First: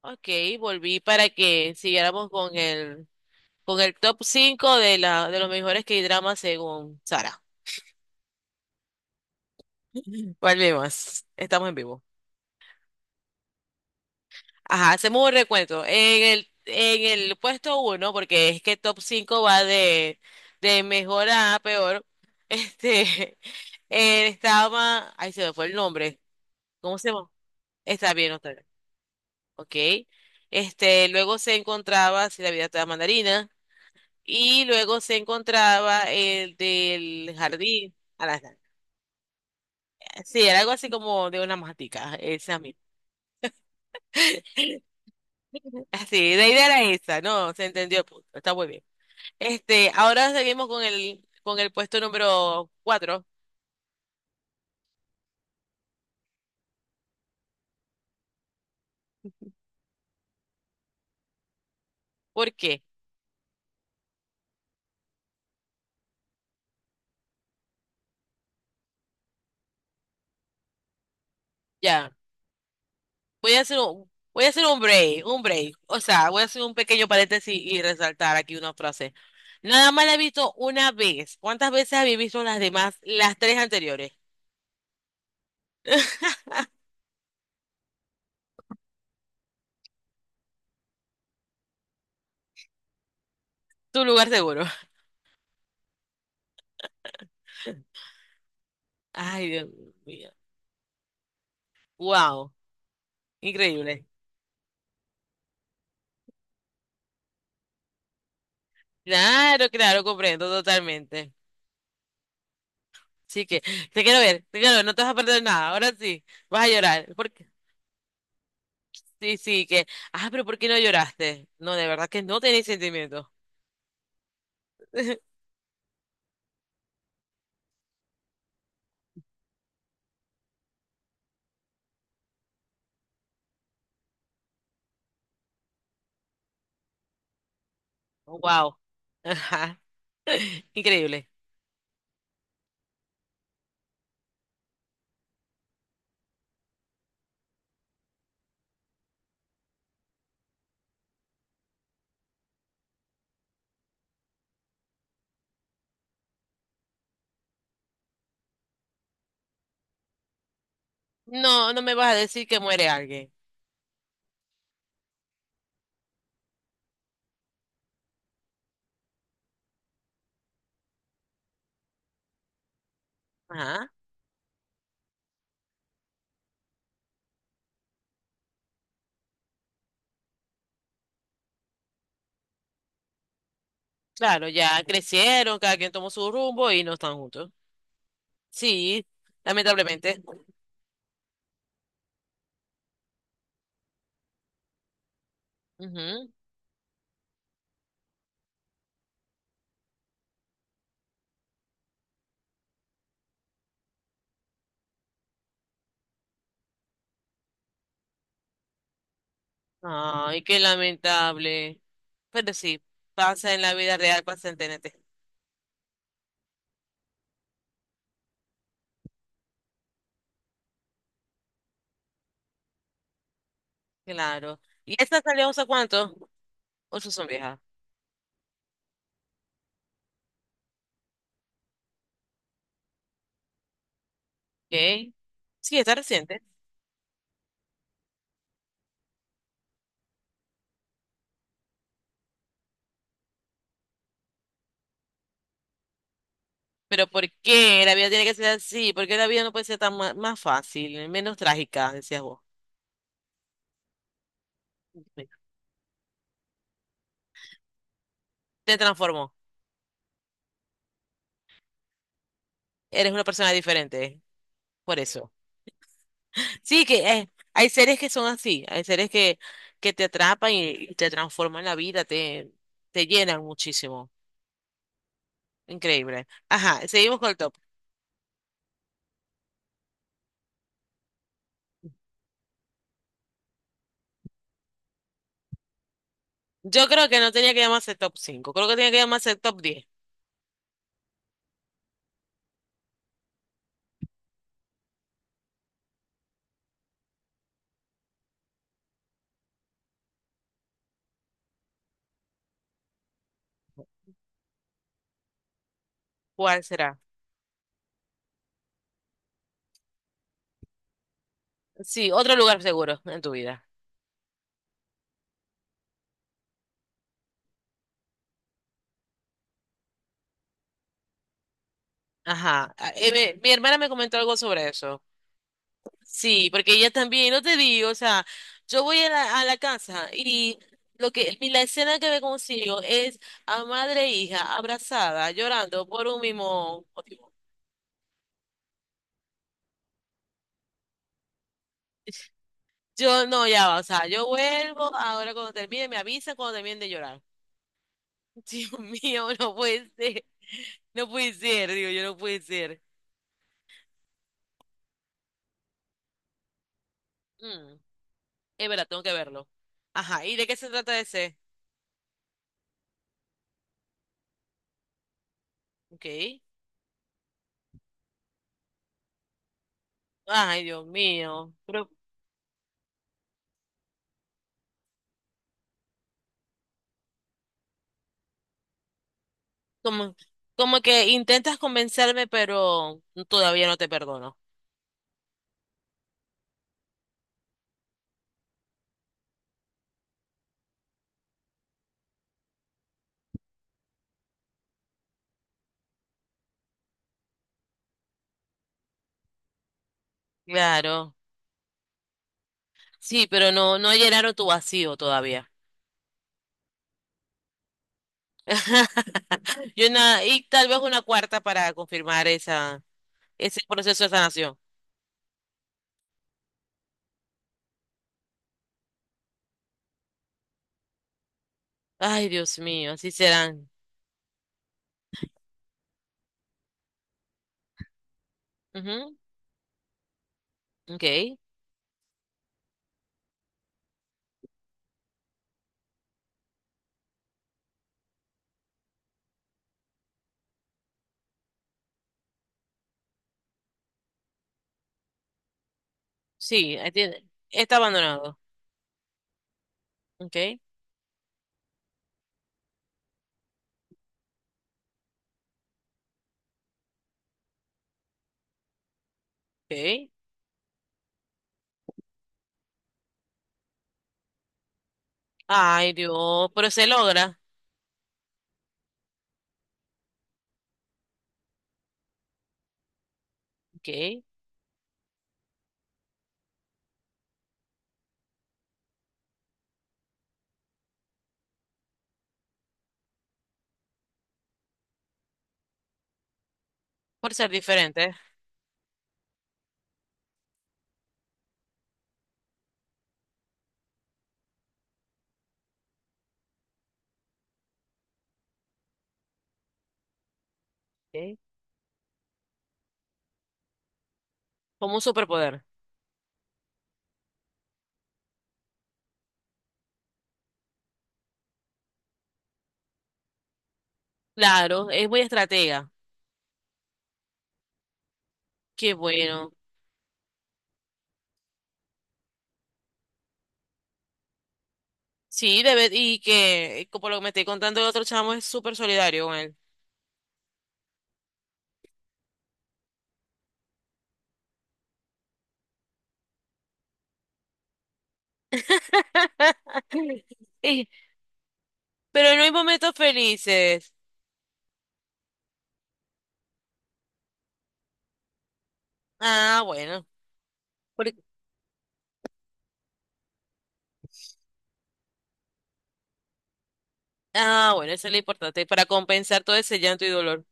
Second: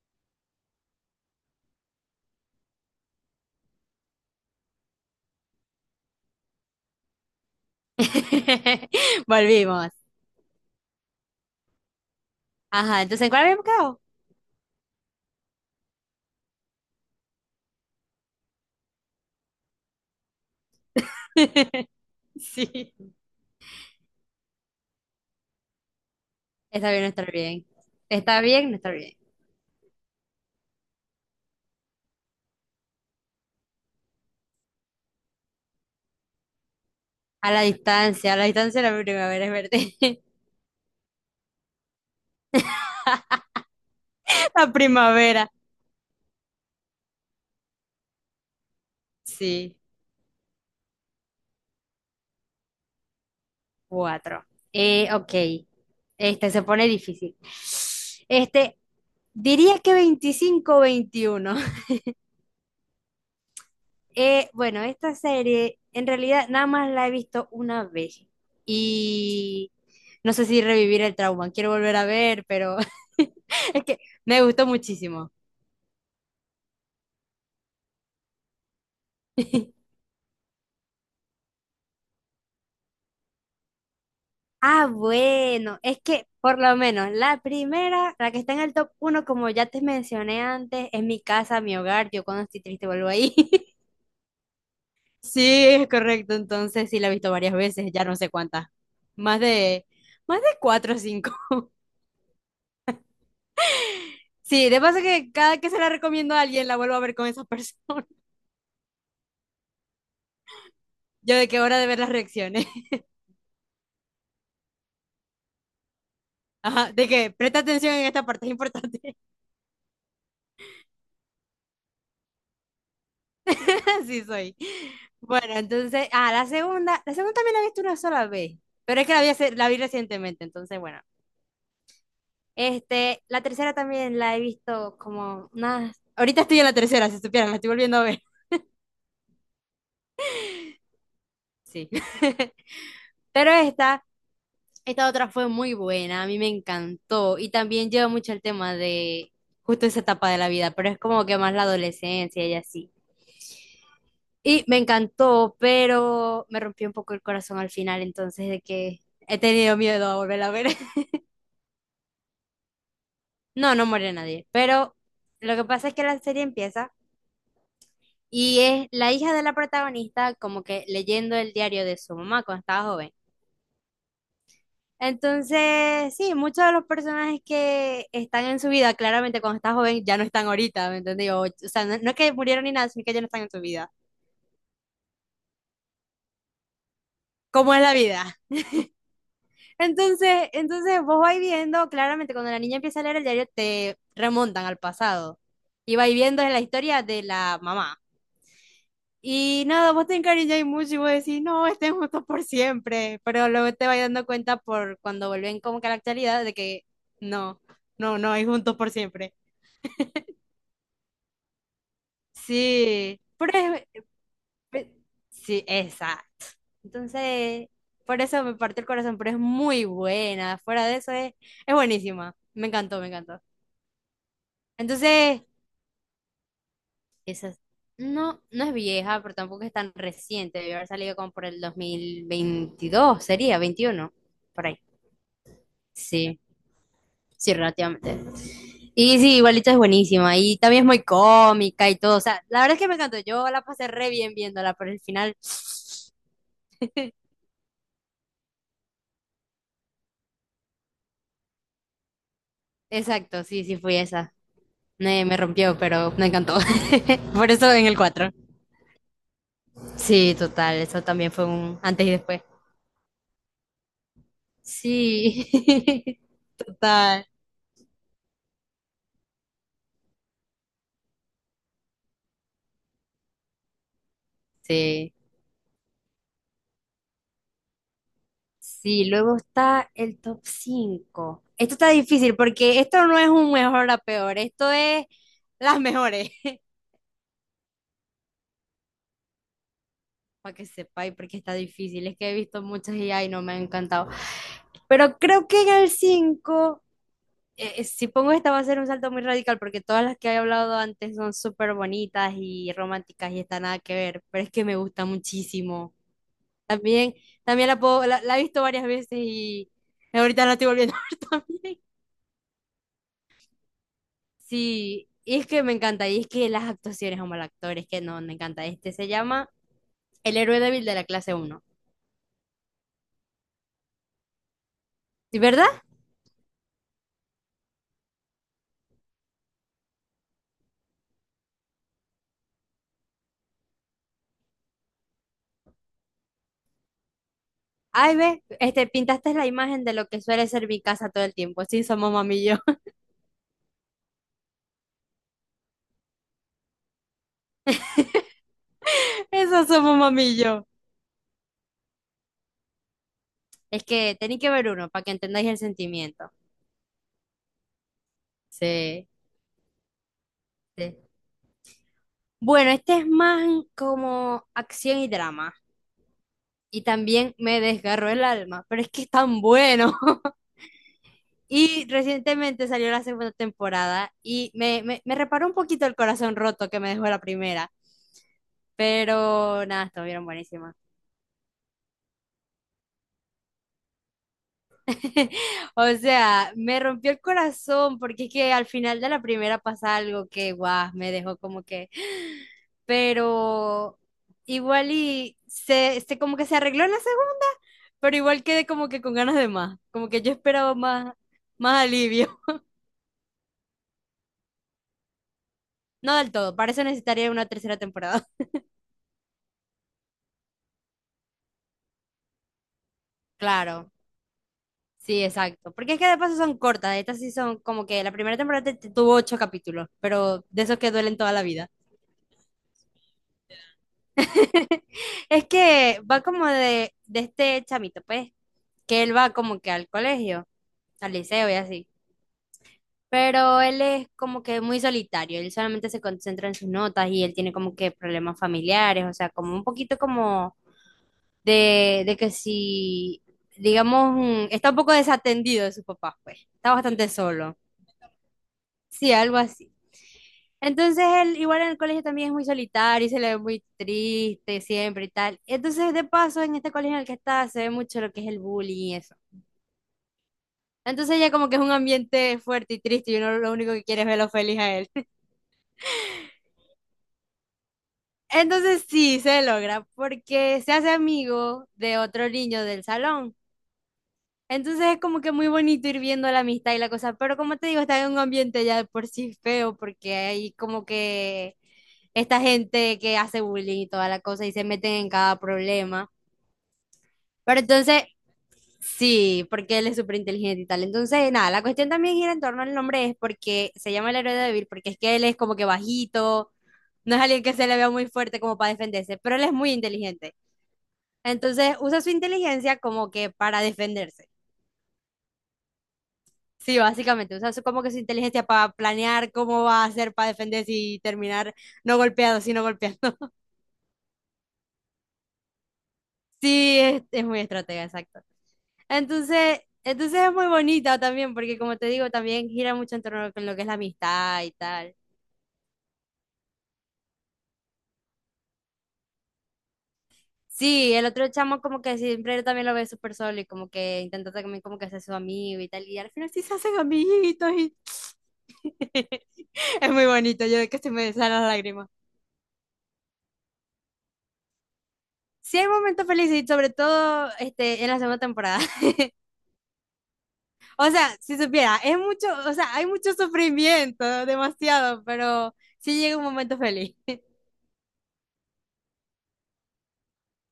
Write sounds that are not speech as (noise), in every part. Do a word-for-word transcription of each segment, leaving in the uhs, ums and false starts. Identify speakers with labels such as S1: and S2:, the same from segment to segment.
S1: Ok, volví para que siguiéramos con el, con el top cinco de, la, de los mejores K-dramas según Sara.
S2: (laughs) Volvimos.
S1: (laughs) Volvemos, estamos en vivo.
S2: Ajá, entonces, ¿en cuál habíamos quedado?
S1: Ajá, hacemos un recuento. En el, en el puesto uno, porque es que top cinco va de, de mejor a
S2: (laughs)
S1: peor,
S2: Sí.
S1: este, (laughs) eh, estaba, ahí se me fue el nombre.
S2: Está
S1: ¿Cómo
S2: bien,
S1: se
S2: no está
S1: llama?
S2: bien.
S1: Está bien, no
S2: Está
S1: está bien.
S2: bien, no está bien.
S1: Ok. Este, luego se encontraba Si la vida te da mandarina. Y luego se encontraba el del
S2: A la
S1: jardín. A
S2: distancia, a
S1: las,
S2: la distancia la primavera es verde.
S1: sí, era algo así como de una matica, esa misma.
S2: (laughs) La primavera.
S1: Sí, la idea era esa, ¿no? Se entendió el punto, está muy bien.
S2: Sí,
S1: Este, ahora seguimos con el, con el puesto número cuatro.
S2: cuatro. Eh, ok. Este se pone difícil. Este, diría que veinticinco, veintiuno.
S1: ¿Por qué?
S2: Eh, bueno, esta serie en realidad nada más la he visto una vez y no sé si revivir el trauma, quiero volver a
S1: Ya,
S2: ver, pero (laughs)
S1: voy a hacer
S2: es que
S1: un,
S2: me
S1: voy a hacer
S2: gustó
S1: un break,
S2: muchísimo.
S1: un break. O sea, voy a hacer un pequeño paréntesis y resaltar aquí una frase.
S2: (laughs)
S1: Nada más la he visto una vez. ¿Cuántas veces habéis visto las demás, las tres anteriores?
S2: Ah, bueno, es que por
S1: (laughs)
S2: lo menos la primera, la que está en el top uno, como ya te mencioné antes, es mi casa, mi hogar, yo cuando estoy triste vuelvo ahí. (laughs)
S1: Tu lugar seguro.
S2: Sí, es correcto, entonces sí la he visto varias veces, ya no sé cuántas, más
S1: Ay, Dios
S2: de,
S1: mío.
S2: más de cuatro o cinco.
S1: Wow, increíble.
S2: Sí, de paso que cada que se la recomiendo a alguien la vuelvo a ver con esa persona. (laughs)
S1: Claro, claro, comprendo totalmente.
S2: Yo de qué hora de ver las reacciones. (laughs)
S1: Sí que, te quiero ver, te quiero ver, no te vas a perder nada. Ahora sí, vas a
S2: Ajá,
S1: llorar.
S2: de que
S1: Porque,
S2: presta atención en esta parte, es importante.
S1: sí, sí, que, ah, pero ¿por qué no lloraste? No, de verdad que no tenés sentimientos.
S2: (laughs) Así soy.
S1: (laughs)
S2: Bueno, entonces, ah, la segunda, la segunda también la he visto una sola vez, pero es que la vi, hace- la vi recientemente, entonces, bueno. Este, la tercera también la he visto como unas... Ahorita estoy en la tercera, si supieran, la estoy volviendo a ver.
S1: Wow. Ajá. (laughs) Increíble.
S2: Sí. (laughs) Pero esta Esta otra fue muy buena, a mí me encantó y también lleva mucho el tema de justo esa etapa de la vida, pero es como que más la adolescencia y así. Y me encantó, pero me rompió un poco el corazón al final, entonces de que he tenido miedo a volver a ver. (laughs)
S1: No, no me vas a decir que muere alguien.
S2: No, no muere nadie, pero lo que pasa es que la serie empieza y es la hija de la protagonista como que leyendo el diario de su mamá cuando estaba joven.
S1: Ajá.
S2: Entonces, sí, muchos de los personajes que están en su vida, claramente cuando estás joven ya no están ahorita, ¿me entendés? O, o sea, no, no es que murieron ni nada, sino que ya no están en su vida.
S1: Claro, ya crecieron, cada quien tomó su rumbo y no están juntos.
S2: ¿Cómo es la vida?
S1: Sí,
S2: (laughs)
S1: lamentablemente.
S2: Entonces, entonces vos vais viendo, claramente cuando la niña empieza a leer el diario te remontan al pasado y vais
S1: Ujú.
S2: viendo la historia de la mamá. Y nada, vos te encariñas mucho y vos decís, no, estén juntos por siempre, pero luego te vas dando cuenta por cuando vuelven como que a la actualidad de que no, no, no, hay juntos por siempre.
S1: Ay, qué lamentable. Pero sí,
S2: Sí, pero
S1: pasa en la
S2: es-
S1: vida real, pasa en
S2: pe-
S1: T N T.
S2: sí, esa. Entonces, por eso me partió el corazón, pero es muy buena. Fuera de eso es, es buenísima. Me encantó, me encantó.
S1: Claro. ¿Y esta
S2: Entonces,
S1: salió hace cuánto? Ocho son
S2: esa
S1: viejas.
S2: es- no, no es vieja, pero tampoco es tan reciente. Debió haber salido como por el dos mil veintidós, sería veintiuno, por ahí.
S1: ¿Ok? Sí, está
S2: Sí,
S1: reciente.
S2: sí, relativamente. Y sí, igualito es buenísima. Y también es muy cómica y todo. O sea, la verdad es que me encantó. Yo la pasé re bien viéndola, pero el final...
S1: Pero
S2: (laughs)
S1: ¿por qué la vida tiene que ser así? ¿Por qué la vida no puede ser tan ma- más fácil, menos trágica, decías vos?
S2: Exacto, sí, sí fui esa. Me, me rompió, pero me encantó. (laughs) Por eso en el cuatro.
S1: Te transformó.
S2: Sí, total, eso también fue un antes y después.
S1: Eres una persona diferente. Por eso.
S2: Sí, (laughs)
S1: (laughs) Sí, que
S2: total.
S1: eh, hay seres que son así. Hay seres que, que te atrapan y, y te transforman la vida, te, te llenan muchísimo.
S2: Sí.
S1: Increíble. Ajá, seguimos con el top.
S2: Sí, luego está el top cinco. Esto está difícil porque esto no es un mejor a peor, esto es las mejores. (laughs)
S1: Yo creo que no tenía que llamarse top cinco. Creo que tenía que llamarse top diez.
S2: Para que sepáis, porque está difícil. Es que he visto muchas y ay, no me han encantado. Pero creo que en el cinco eh, eh, si pongo esta va a ser un salto muy radical porque todas las que he hablado antes son súper bonitas y románticas y está nada que ver, pero es que me gusta muchísimo.
S1: ¿Cuál será?
S2: También, también la puedo, la, la he visto varias veces y ahorita la estoy volviendo (laughs) a ver también.
S1: Sí, otro lugar seguro en tu vida.
S2: Sí, y es que me encanta, y es que las actuaciones, como el actor, es que no, me encanta. Este se llama El héroe débil de la clase uno.
S1: Ajá. Ah, eh, me- mi hermana me comentó algo sobre eso.
S2: ¿Sí, ¿verdad?
S1: Sí, porque ella también, no te digo, o sea, yo voy a la, a la casa y lo que y la escena que me consigo es a madre e hija abrazada, llorando por un mismo.
S2: Ay, ve, este, pintaste la imagen de lo que suele ser mi casa todo el tiempo. Sí, somos mamillo.
S1: Yo no, ya va, o sea, yo vuelvo, ahora cuando termine me avisan cuando terminen de llorar. (laughs) Dios mío,
S2: (laughs)
S1: no
S2: Eso
S1: puede
S2: somos
S1: ser,
S2: mamillo.
S1: no puede ser, digo, yo no puede ser.
S2: Es que tenéis que ver uno para que entendáis el sentimiento.
S1: Mm, es verdad, tengo
S2: Sí,
S1: que verlo. Ajá, ¿y de qué se
S2: sí.
S1: trata ese?
S2: Bueno, este es más como acción y drama.
S1: Ok.
S2: Y también me desgarró el alma, pero es que es tan bueno. (laughs)
S1: Ay, Dios mío,
S2: Y
S1: pero
S2: recientemente salió la segunda temporada y me, me, me reparó un poquito el corazón roto que me dejó la primera. Pero nada,
S1: como,
S2: estuvieron buenísimas.
S1: como que intentas convencerme, pero todavía no te perdono.
S2: (laughs) O sea, me rompió el corazón porque es que al final de la primera pasa algo que, guau, me dejó como que... (gasps) Pero igual y se, se como que se arregló en la segunda, pero igual quedé como que con ganas de más, como que yo esperaba más,
S1: Claro,
S2: más alivio. (laughs)
S1: sí, pero no, no llenaron tu vacío todavía.
S2: No del todo, para eso necesitaría una tercera temporada. (laughs)
S1: (laughs) Y una, y tal vez una cuarta para confirmar esa, ese
S2: Claro,
S1: proceso de sanación.
S2: sí, exacto. Porque es que de paso son cortas, estas sí son como que la primera temporada te- te tuvo ocho capítulos, pero de esos que duelen toda la vida.
S1: Ay, Dios mío, así serán.
S2: (laughs) Es que va como de, de, este chamito, pues, que él
S1: Ujú.
S2: va como que al colegio, al
S1: Ok.
S2: liceo y así. Pero él es como que muy solitario, él solamente se concentra en sus notas y él tiene como que problemas familiares, o sea, como un poquito como de, de que si, digamos, mm, está un poco desatendido de su papá, pues, está
S1: Sí, ahí
S2: bastante
S1: tiene-
S2: solo.
S1: está abandonado.
S2: Sí, algo así.
S1: Ok.
S2: Entonces él igual en el colegio también es muy solitario y se le ve muy triste siempre y tal. Entonces de paso en este colegio en el que está se ve mucho lo que es el bullying y eso.
S1: Ok.
S2: Entonces ya como que es un ambiente fuerte y triste y uno lo único que quiere es verlo feliz a él. (laughs)
S1: Ay, Dios, pero se logra.
S2: Entonces sí, se logra porque se hace amigo de otro niño del salón.
S1: Ok.
S2: Entonces es como que muy bonito ir viendo la amistad y la cosa, pero como te digo, está en un ambiente ya de por sí feo, porque hay como que esta gente que hace bullying y toda la cosa y se meten en cada problema.
S1: Por ser
S2: Pero entonces,
S1: diferente.
S2: sí, porque él es súper inteligente y tal. Entonces, nada, la cuestión también gira en torno al nombre, es porque se llama el héroe débil, porque es que él es como que bajito, no es alguien que se le vea muy fuerte como para defenderse, pero él es muy inteligente.
S1: Ok.
S2: Entonces usa su inteligencia como que para defenderse.
S1: Como un superpoder.
S2: Sí, básicamente, o sea, es como que su inteligencia para planear cómo va a hacer para defenderse y terminar no golpeado, sino golpeando. (laughs)
S1: Claro, es muy estratega.
S2: Sí, es, es muy estratega, exacto.
S1: Qué bueno.
S2: Entonces, entonces es muy bonita también, porque como te digo, también gira mucho en torno con lo que es la amistad y tal.
S1: Sí, debe, y que, y como lo que me estoy contando el otro chamo, es súper solidario con él.
S2: Sí, el otro chamo como que siempre también lo ve súper solo y como que intenta también como que ser su amigo y tal, y al final sí se hacen amiguitos y (laughs) es muy
S1: (laughs)
S2: bonito, yo de que
S1: Y-
S2: se me salen las lágrimas.
S1: pero no hay momentos felices.
S2: Sí hay momentos felices y sobre todo este, en la segunda temporada. (laughs)
S1: Ah, bueno.
S2: O
S1: Por-
S2: sea, si supiera, es mucho, o sea, hay mucho sufrimiento, demasiado, pero sí llega un momento feliz. (laughs)
S1: ah, bueno, eso es lo importante, para compensar todo ese llanto y dolor.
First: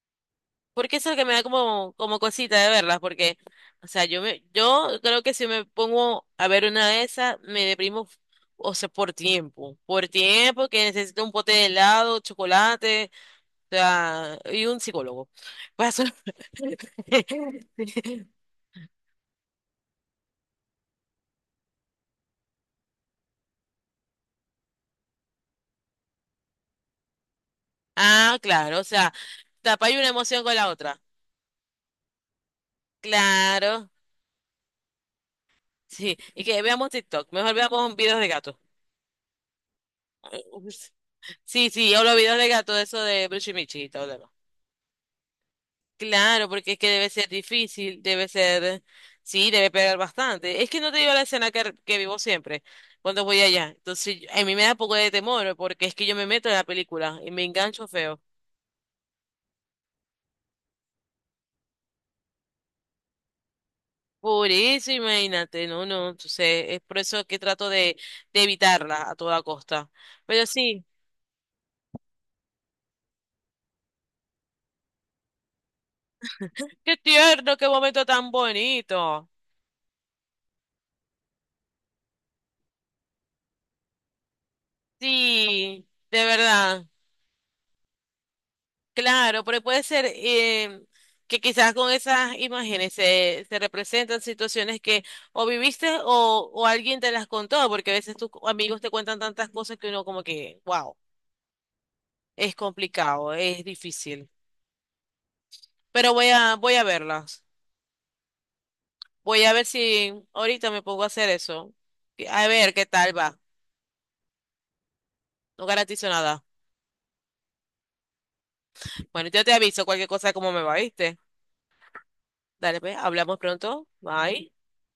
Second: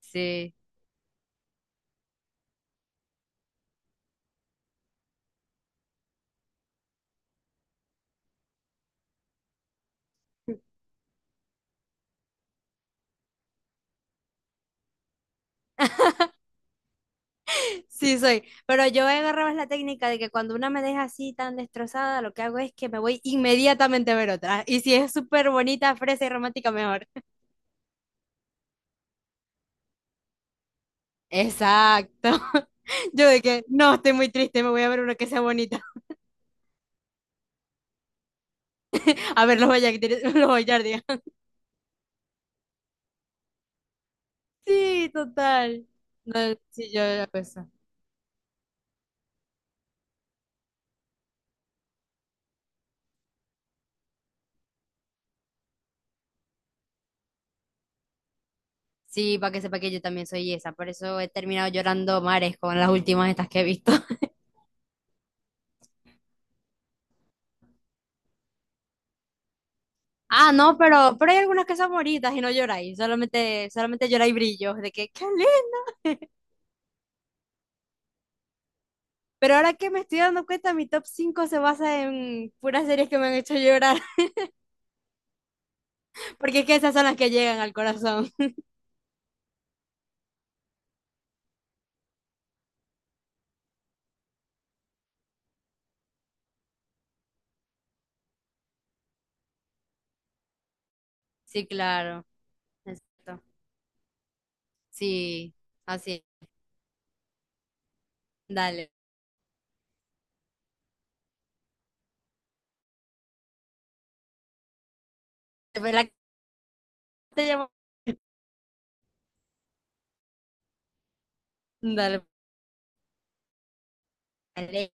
S2: Sí.
S1: Porque eso es lo que me da como, como cosita de verlas, porque, o sea, yo me, yo creo que si me pongo a ver una de esas, me deprimo, o sea, por tiempo, por tiempo que necesito un pote de helado, chocolate, o sea, y un psicólogo. Paso-
S2: Sí,
S1: (laughs)
S2: soy. Pero yo he agarrado la técnica de que cuando una me deja así tan destrozada, lo que hago es que me voy inmediatamente a ver otra. Y si es súper bonita, fresa y romántica, mejor.
S1: Ah, claro, o sea, tapar una emoción con la otra.
S2: Exacto. (laughs) Yo de que
S1: Claro,
S2: no, estoy muy triste, me voy a ver una que sea bonita.
S1: sí. Y que veamos TikTok, mejor veamos videos de gato.
S2: A ver, los Bayard- (laughs) los
S1: (laughs)
S2: Bayardia.
S1: Sí, sí, yo los videos de gato, eso de Bruce y Michi y todo.
S2: Sí, total. No,
S1: Claro, porque es que
S2: sí, yo
S1: debe
S2: la
S1: ser
S2: cosa.
S1: difícil, debe ser, sí, debe pegar bastante. Es que no te digo la escena que, que vivo siempre cuando voy allá. Entonces, yo- a mí me da poco de temor porque es que yo me meto en la película y me engancho feo.
S2: Sí, para que sepa que yo también soy esa, por eso he terminado llorando mares con las últimas estas que he visto. (laughs)
S1: Por eso, imagínate, no, no, entonces es por eso que trato de, de evitarla a toda costa. Pero
S2: Ah, no,
S1: sí,
S2: pero, pero hay algunas que son bonitas y no lloráis, solamente, solamente lloráis brillos, de que, ¡qué le (laughs)
S1: qué tierno, qué momento tan bonito.
S2: Pero ahora que me estoy dando cuenta, mi top cinco se basa en puras series que me han hecho llorar,
S1: Sí, de
S2: (laughs) porque es que
S1: verdad.
S2: esas son las que llegan al corazón. (laughs)
S1: Claro, pero puede ser em, que quizás con esas imágenes se, se representan situaciones que o viviste o, o alguien te las contó, porque a veces tus amigos te cuentan tantas cosas que uno como que, wow,
S2: Sí, claro,
S1: es complicado,
S2: exacto.
S1: es difícil.
S2: Sí,
S1: Pero
S2: así,
S1: voy a, voy a verlas.
S2: dale.
S1: Voy a ver si ahorita me pongo a hacer eso. A ver qué tal va. No
S2: Te- la-
S1: garantizo
S2: que
S1: nada.
S2: te llamo-
S1: Bueno, yo te aviso cualquier cosa como me va, ¿viste? Dale, pues, hablamos pronto. Bye.
S2: Dale.